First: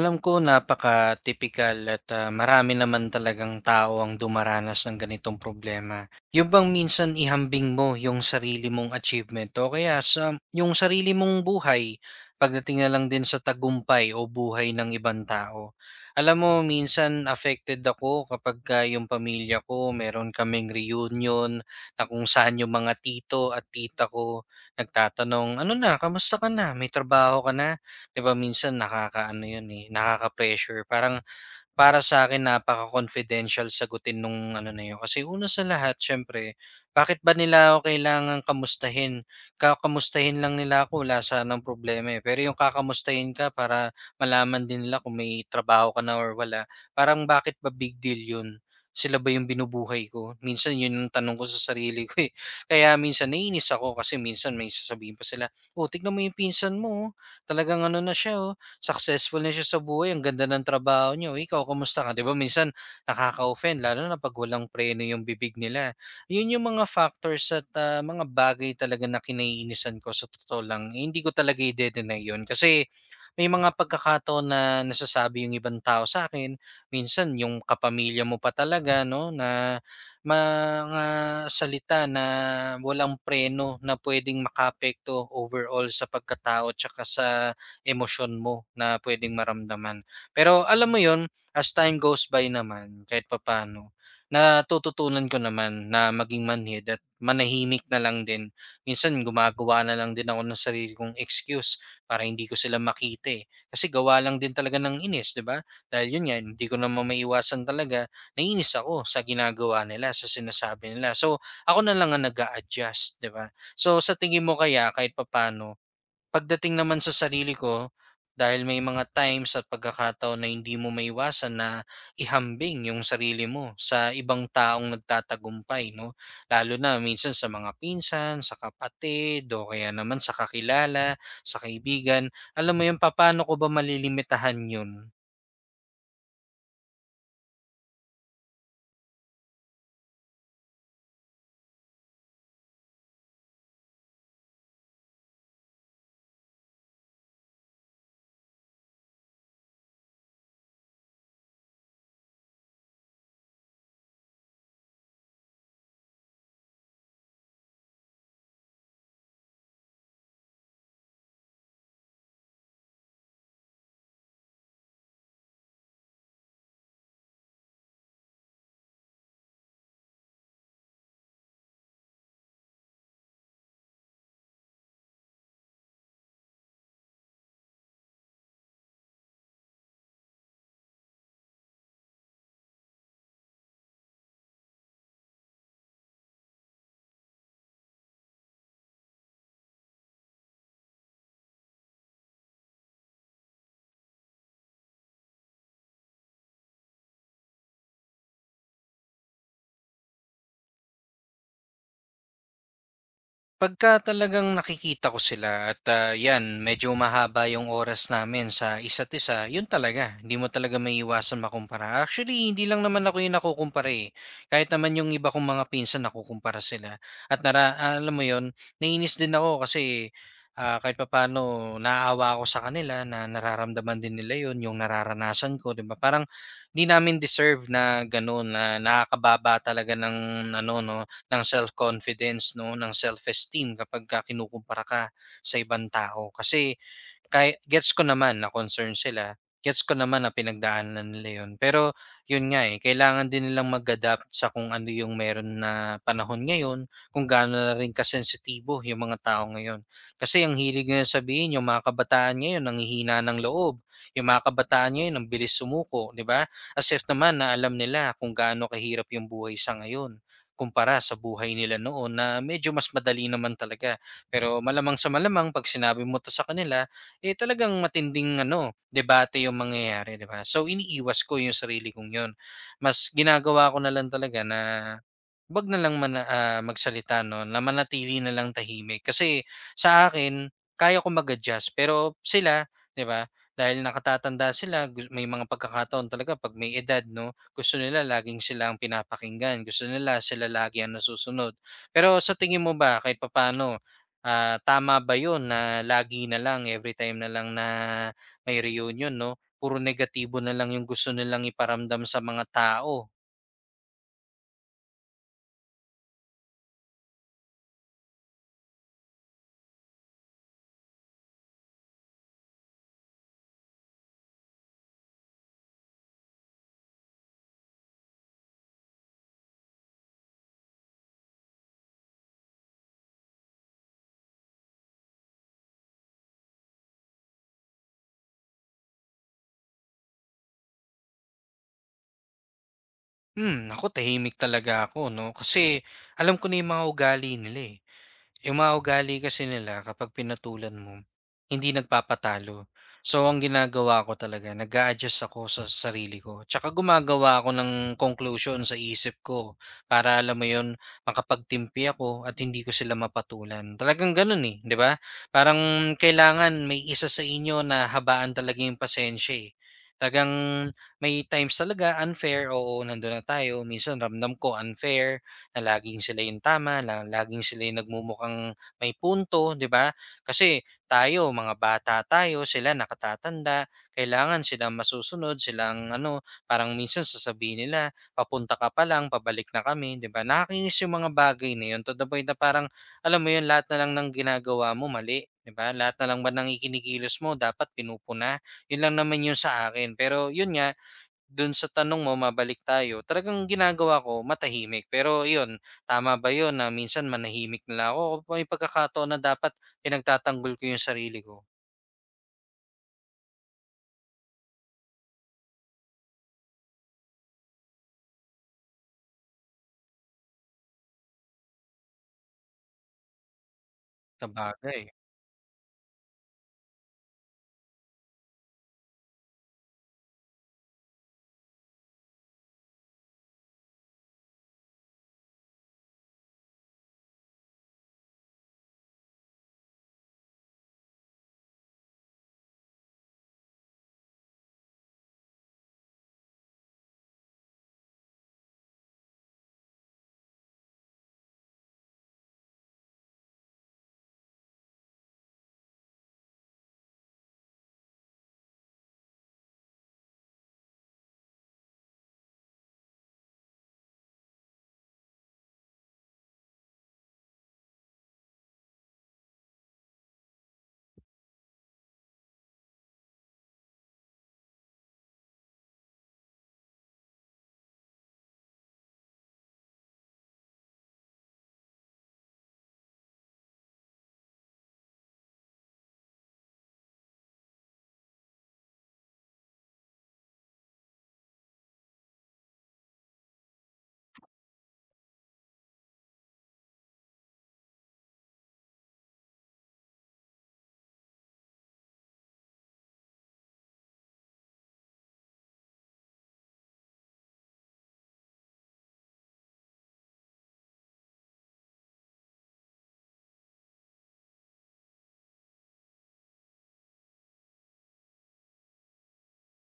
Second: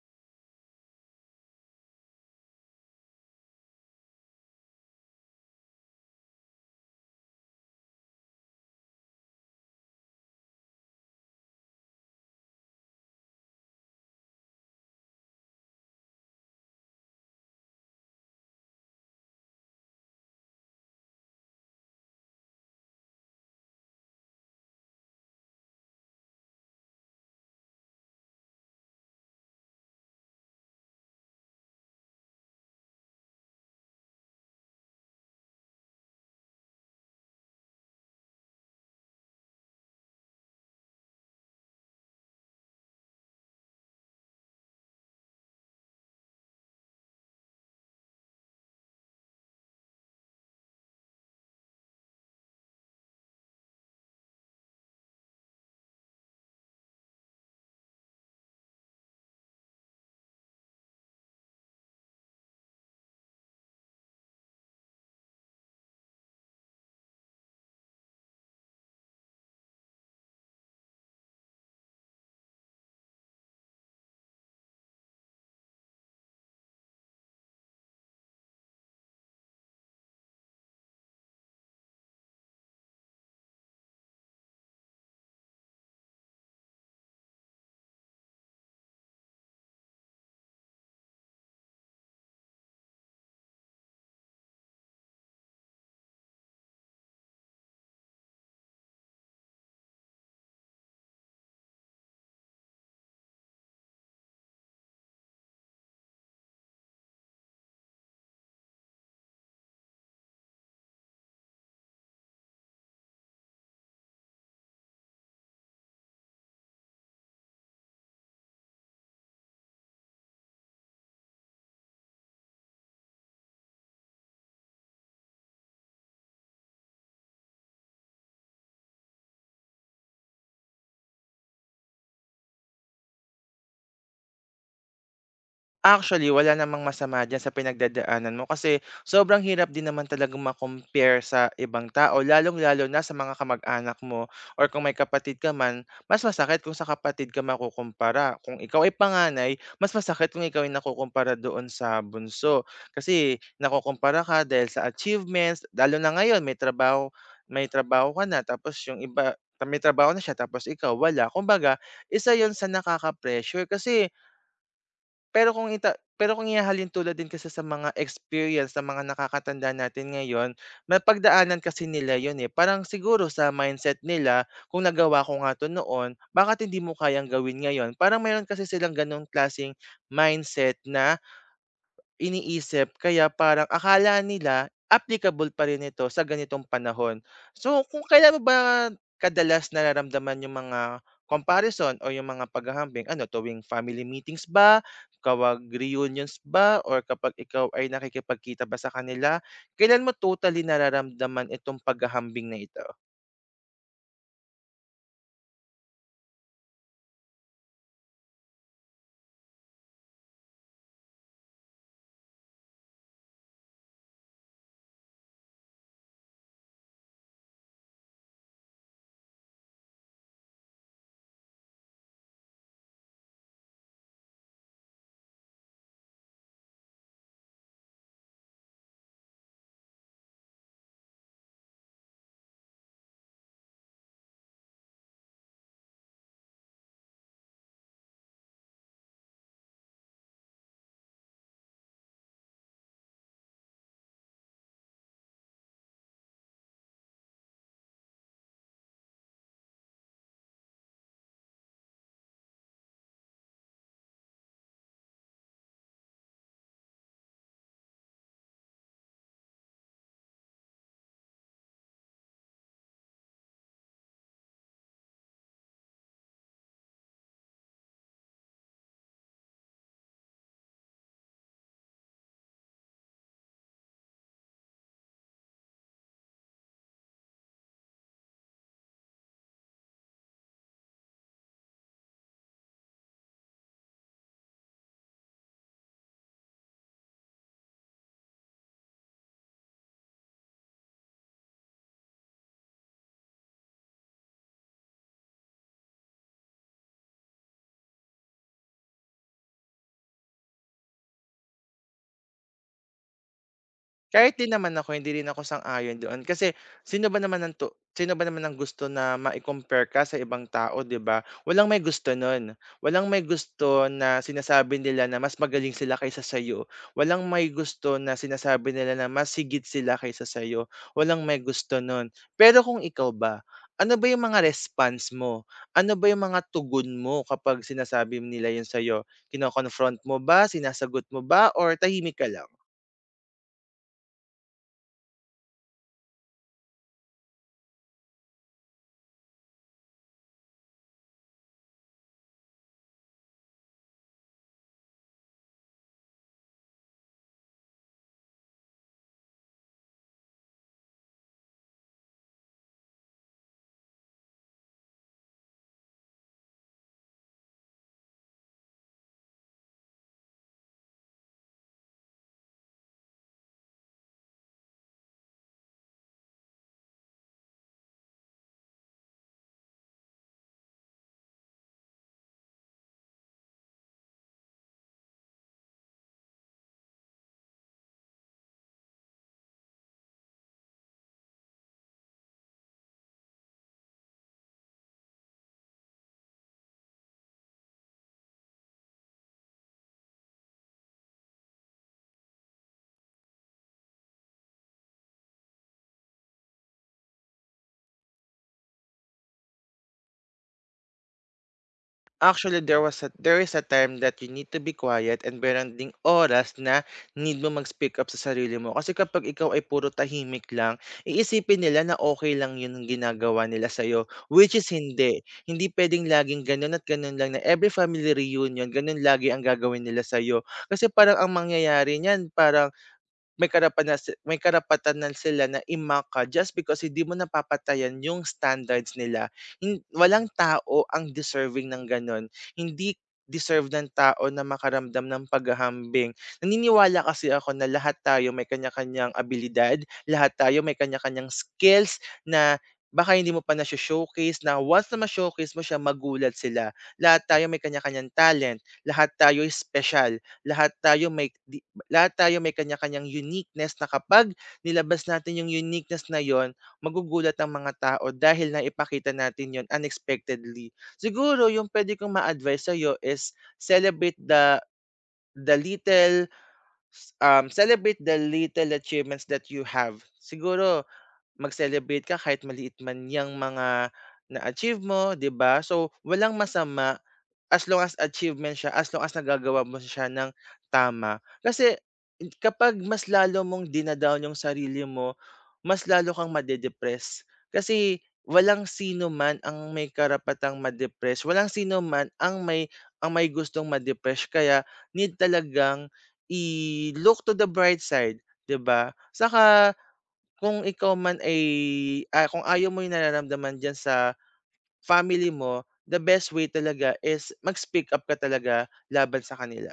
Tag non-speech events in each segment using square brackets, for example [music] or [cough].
Alam ko napaka-tipikal at, marami naman talagang tao ang dumaranas ng ganitong problema. Yung bang minsan ihambing mo yung sarili mong achievement o kaya sa yung sarili mong buhay pagdating na lang din sa tagumpay o buhay ng ibang tao? Alam mo minsan affected ako kapagka yung pamilya ko meron kaming reunion na kung saan yung mga tito at tita ko nagtatanong, "Ano na, kamusta ka na? May trabaho ka na?" 'Di ba minsan nakakaano 'yun, eh, nakaka-pressure parang para sa akin napaka-confidential sagutin nung ano na yun. Kasi una sa lahat siyempre, bakit ba nila ako kailangang kamustahin? Kakamustahin lang nila ako wala sanang problema, eh. Pero yung kakamustahin ka para malaman din nila kung may trabaho ka na or wala, parang bakit ba big deal yun? Sila ba yung binubuhay ko? Minsan yun yung tanong ko sa sarili ko, eh. [laughs] Kaya minsan naiinis ako kasi minsan may sasabihin pa sila, "Oh, tignan mo yung pinsan mo, oh. Talagang ano na siya, oh, successful na siya sa buhay, ang ganda ng trabaho niyo, ikaw kamusta ka? 'Di ba minsan nakaka-offend lalo na 'pag walang preno yung bibig nila. Yun yung mga factors at, mga bagay talaga na kinaiinisan ko sa totoo lang, eh, hindi ko talaga ide-deny yun kasi may mga pagkakataon na nasasabi yung ibang tao sa akin. Minsan yung kapamilya mo pa talaga 'no, na mga salita na walang preno na puwedeng makaapekto overall sa pagkatao tsaka sa emosyon mo na puwedeng maramdaman. Pero alam mo 'yun, as time goes by naman kahit papaano, natututunan ko naman na maging manhid at manahimik na lang din. Minsan gumagawa na lang din ako ng sarili kong excuse para hindi ko sila makita, eh. Kasi gawa lang din talaga ng inis, 'di ba? Dahil 'yun nga, hindi ko naman maiwasan talaga, naiinis ako sa ginagawa nila, sa sinasabi nila. So, ako na lang ang nag adjust 'di ba? So, sa tingin mo kaya kahit papaano, pagdating naman sa sarili ko, dahil may mga times at pagkakataon na hindi mo maiwasan na ihambing yung sarili mo sa ibang taong nagtatagumpay, no? Lalo na minsan sa mga pinsan, sa kapatid, o kaya naman sa kakilala, sa kaibigan. Alam mo yun, paano ko ba malilimitahan yun? Actually, wala namang masama diyan sa pinagdadaanan mo kasi sobrang hirap din naman talagang ma sa ibang tao, lalong-lalo na sa mga kamag-anak mo or kung may kapatid ka man, mas masakit kung sa kapatid ka makukumpara. Kung ikaw ay panganay, mas masakit kung ikaw ay nakukumpara doon sa bunso. Kasi nakukumpara ka dahil sa achievements, lalo na ngayon may trabaho ka na tapos yung iba may trabaho na siya tapos ikaw wala. Kumbaga, isa 'yon sa nakaka-pressure kasi pero kung ita pero kung ihahalin tulad din kasi sa mga experience ng mga nakakatanda natin ngayon, napagdaanan kasi nila yun, eh. Parang siguro sa mindset nila, "Kung nagawa ko nga 'to noon, bakit hindi mo kayang gawin ngayon?" Parang meron kasi silang gano'ng klaseng mindset na iniisip kaya parang akala nila applicable pa rin ito sa ganitong panahon. So, kung kailan mo ba kadalas nararamdaman yung mga comparison o yung mga paghahambing? Ano, tuwing family meetings ba? Kawag reunions ba? Or kapag ikaw ay nakikipagkita ba sa kanila? Kailan mo totally nararamdaman itong paghahambing na ito? Pagka talagang nakikita ko sila at, 'yan medyo mahaba yung oras namin sa isa't isa, yun talaga, hindi mo talaga maiiwasang makumpara. Actually, hindi lang naman ako yung nakukumpara, eh. Kahit naman yung iba kong mga pinsan nakukumpara sila at alam mo yun, nainis din ako kasi, kahit papaano naaawa ako sa kanila na nararamdaman din nila yun, yung nararanasan ko, 'di ba? Parang 'di namin deserve na gano'n, na nakakababa talaga ng ano 'no, ng self-confidence 'no, ng self-esteem kapag ka kinukumpara ka sa ibang tao. Kasi kahit gets ko naman na concern sila, gets ko naman na pinagdaanan nila 'yun. Pero 'yun nga, eh, kailangan din nilang mag-adapt sa kung ano yung meron na panahon ngayon, kung gaano na rin kasensitibo yung mga tao ngayon. Kasi ang hilig nila sabihin yung mga kabataan ngayon nanghihina ng loob, yung mga kabataan ngayon ang bilis sumuko, 'di ba? As if naman na alam nila kung gaano kahirap yung buhay sa ngayon kumpara sa buhay nila noon na medyo mas madali naman talaga. Pero malamang sa malamang 'pag sinabi mo 'to sa kanila, eh, talagang matinding ano, debate yung mangyayari, 'di ba? So, iniiwas ko yung sarili kong yun. Mas ginagawa ko na lang talaga na 'wag na lang magsalita 'no, na manatili na lang tahimik. Kasi sa akin, kaya ko mag-adjust pero sila, 'di ba, dahil nakatatanda sila gus may mga pagkakataon talaga 'pag may edad 'no, gusto nila laging sila ang pinapakinggan, gusto nila sila lagi ang nasusunod. Pero sa tingin mo ba kahit papano? Tama ba 'yun na lagi na lang, every time na lang na may reunion 'no, puro negatibo na lang 'yung gusto nilang iparamdam sa mga tao? Kahit din naman ako, hindi rin ako sang-ayon doon kasi sino ba naman ang gusto na mai-compare ka sa ibang tao, 'di ba? Walang may gusto nun. Walang may gusto na sinasabi nila na mas magaling sila kaysa sa'yo. Walang may gusto na sinasabi nila na mas sigit sila kaysa sa'yo. Walang may gusto nun. Pero kung ikaw ba, ano ba yung mga response mo? Ano ba yung mga tugon mo kapag sinasabi nila yun sa'yo? Kino-confront mo ba, sinasagot mo ba, or tahimik ka lang? Hmm, ako tahimik talaga ako 'no, kasi alam ko na yung mga ugali nila, eh. Yung mga ugali kasi nila kapag pinatulan mo, hindi nagpapatalo. So, ang ginagawa ko talaga nag adjust ako sa sarili ko. Tsaka gumagawa ako ng conclusion sa isip ko para alam mo yun, makapagtimpi ako at hindi ko sila mapatulan. Talagang ganun eh, di ba? Parang kailangan may isa sa inyo na habaan talaga yung pasensya eh. Talagang may times talaga unfair, oo, nandun na tayo. Minsan ramdam ko unfair, na laging sila yung tama, na laging sila yung nagmumukhang may punto, 'di ba? Kasi tayo, mga bata tayo, sila nakatatanda, kailangan silang masusunod, silang ano, parang minsan sasabihin nila, papunta ka pa lang, pabalik na kami, 'di ba? Nakakainis yung mga bagay na yun. To the point na parang alam mo yun, lahat na lang ng ginagawa mo mali. 'Di ba? Lahat na lang ba ng ikinikilos mo dapat pinupuna. Yun lang naman yun sa akin. Pero yun nga, do'n sa tanong mo, mabalik tayo, talagang ginagawa ko matahimik. Pero iyon, tama ba iyon na minsan manahimik na lang ako o may pagkakataon na dapat pinagtatanggol ko yung sarili ko? Actually, there is a time that you need to be quiet, and meron ding oras na need mo mag-speak up sa sarili mo. Kasi kapag ikaw ay puro tahimik lang, iisipin nila na okay lang 'yun ang ginagawa nila sa'yo, which is Sabagay. hindi. Hindi puwedeng laging gano'n at gano'n lang na every family reunion, gano'n lagi ang gagawin nila sa'yo. Kasi parang ang mangyayari niyan, parang may karapatan na sila na i just because hindi mo napapatayan yung standards nila. Walang tao ang deserving ng gano'n. Hindi deserve ng tao na makaramdam ng paghahambing. Naniniwala kasi ako na lahat tayo may kanya-kanyang abilidad, lahat tayo may kanya-kanyang skills na baka hindi mo pa nasho-showcase, na once na ma-showcase mo siya, magulat sila. Lahat tayo may kanya-kanyang talent, lahat tayo special, lahat tayo may lahat tayo may kanya-kanyang uniqueness na kapag nilabas natin yung uniqueness na yun, magugulat ang mga tao dahil naipakita natin yon unexpectedly. Siguro yung pwede kong ma-advise sa'yo is celebrate the the little celebrate the little achievements that you have. Siguro mag-celebrate ka kahit maliit man yang mga na-achieve mo, 'di ba? So, walang masama as long as achievement siya, as long as nagagawa mo siya ng tama. Kasi kapag mas lalo mong dina-down yung sarili mo, mas lalo kang made. Kasi walang sino man ang may karapatang madepress walang sino man ang may gustong ma-depress, kaya need talagang i-look to the bright side, 'di ba? Saka kung ikaw man ay kung ayaw mo yung nararamdaman diyan sa family mo, the best way talaga is mag-speak up ka talaga laban sa kanila.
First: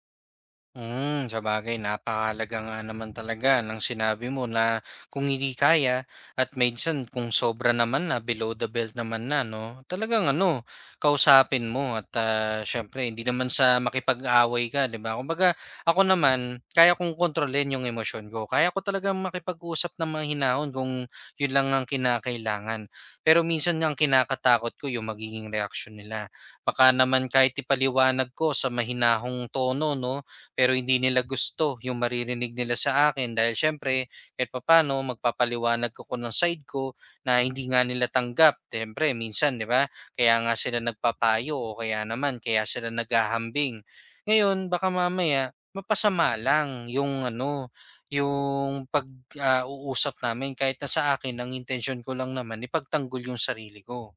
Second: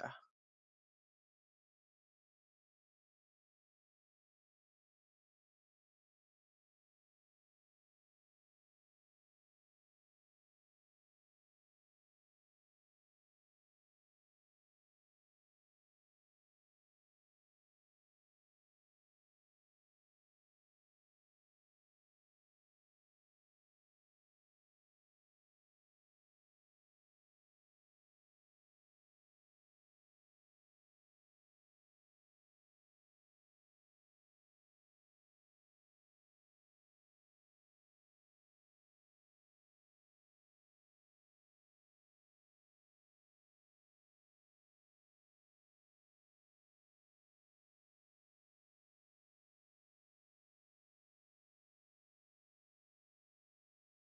Hmm, sabagay napakahalaga nga naman talaga ng sinabi mo na kung hindi kaya at minsan kung sobra naman na below the belt naman na no. Talagang ano, kausapin mo at syempre hindi naman sa makipag-away ka, 'di ba? Kumbaga ako naman kaya kong kontrolin yung emosyon ko. Kaya ko talaga makipag-usap ng mahinahon kung yun lang ang kinakailangan. Pero minsan ang kinakatakot ko yung magiging reaksyon nila. Baka naman kahit ipaliwanag ko sa mahinahong tono no pero hindi nila gusto yung maririnig nila sa akin dahil siyempre kahit papano magpapaliwanag ko ko ng side ko na hindi nga nila tanggap. Siyempre minsan 'di ba? Kaya nga sila nagpapayo o kaya naman kaya sila naghahambing. Ngayon baka mamaya mapasama lang yung ano, yung pag-uusap namin kahit na sa akin ang intention ko lang naman ipagtanggol yung sarili ko.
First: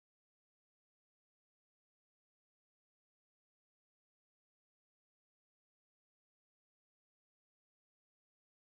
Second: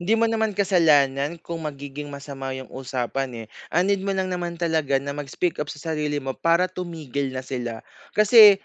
Hindi mo naman kasalanan kung magiging masama yung usapan eh. Ang mo lang naman talaga na mag-speak up sa sarili mo para tumigil na sila. Kasi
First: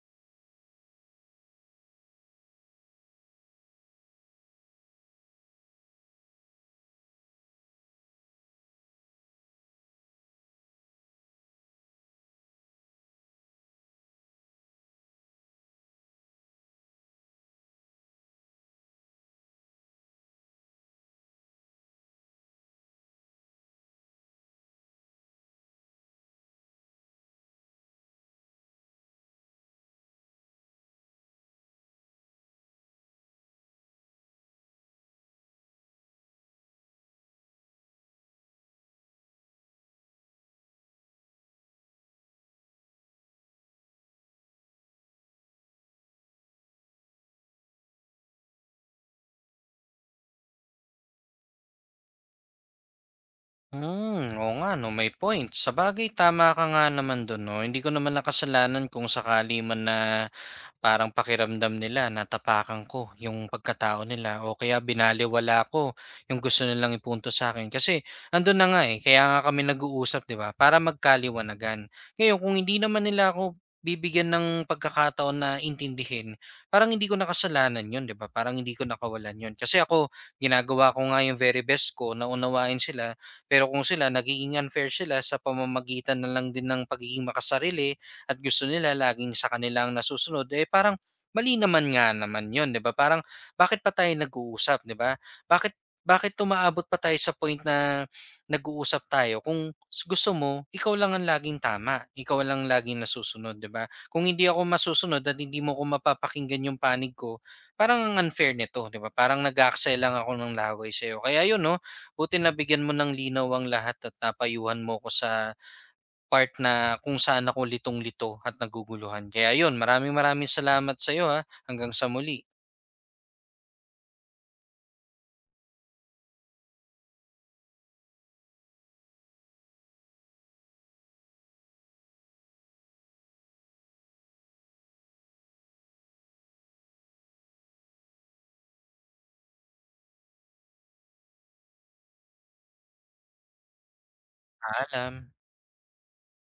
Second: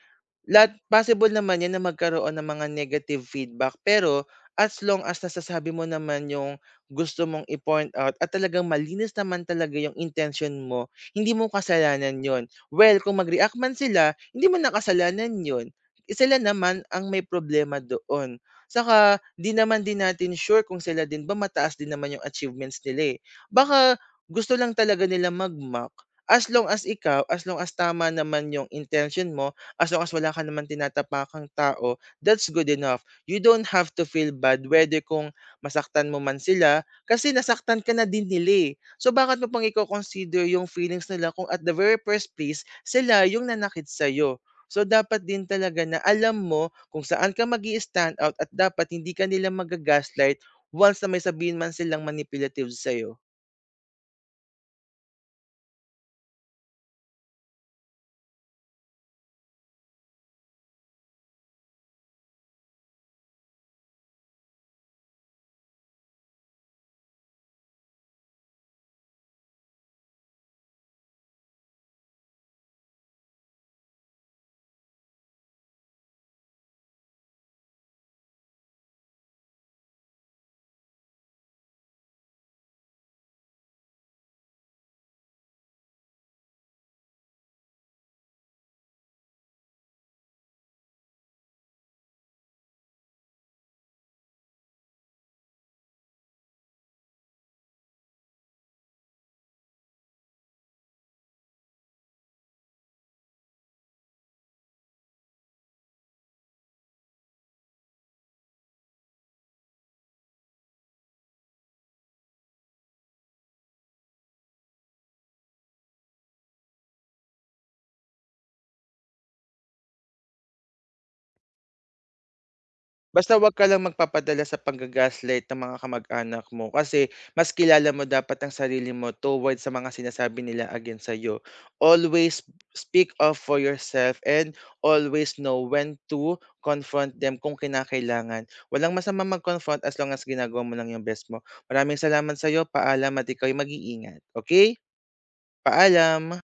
lahat possible naman 'yan na magkaroon ng mga negative feedback, pero as long as nasasabi mo naman yung gusto mong i-point out at talagang malinis naman talaga yung intention mo, hindi mo kasalanan 'yun. Well, kung mag-react man sila, hindi mo kasalanan 'yun. Sila naman ang may problema doon. Saka 'di naman din natin sure kung sila din ba mataas din naman yung achievements nila, eh. Baka gusto lang talaga nila mag-mock. As long as ikaw, as long as tama naman yung intention mo, as long as wala ka naman tinatapakang tao, that's good enough. You don't have to feel bad whether kung masaktan mo man sila kasi nasaktan ka na din nila eh. So bakit mo pang i-consider yung feelings nila kung at the very first place, sila yung nanakit sa'yo? So dapat din talaga na alam mo kung saan ka mag stand out, at dapat hindi ka nila magagaslight once na may sabihin man silang manipulative sa'yo. Hmm, oo nga 'no, may point. Sa bagay tama ka nga naman dun 'no, hindi ko naman nakasalanan kung sakali man na parang pakiramdam nila natapakan ko yung pagkatao nila o kaya binaliwala ko yung gusto nilang ipunto sa akin. Kasi andun na nga, eh, kaya nga kami nag-uusap, 'di ba, para magkaliwanagan. Ngayon kung hindi naman nila ako bibigyan ng pagkakataon na intindihin, parang hindi ko kasalanan yun, 'di ba? Parang hindi ko nakawalan yun. Kasi ako ginagawa ko nga yung very best ko na unawain sila, pero kung sila nagiging unfair sila sa pamamagitan na lang din ng pagiging makasarili, at gusto nila laging sa kanilang ang nasusunod, eh parang mali naman nga naman yun, 'di ba? Parang bakit pa tayo nag-uusap, 'di ba? Bakit bakit umaabot pa tayo sa point na nag-uusap tayo kung gusto mo, ikaw lang ang laging tama, ikaw lang laging nasusunod, 'di ba? Kung hindi ako masusunod at hindi mo ko mapapakinggan yung panig ko, parang ang unfair nito, 'di ba? Parang nag-aaksaya lang ako ng laway sa kaya 'yun, no. Buti nabigyan mo ng linaw ang lahat at napayuhan mo ko sa part na kung saan ako litong-lito at naguguluhan. Kaya yun, maraming maraming salamat sa iyo ha. Hanggang sa muli, Basta 'wag ka lang magpapadala sa pangga-gaslight ng mga kamag-anak mo, kasi mas kilala mo dapat ang sarili mo towards sa mga sinasabi nila against sa'yo. Always speak up for yourself, and always know when to confront them kung kinakailangan. Walang masama mag-confront as long as ginagawa mo lang yung best mo. Maraming salamat sa'yo, paalam at ika'y mag-iingat, okay. paalam. Paalam.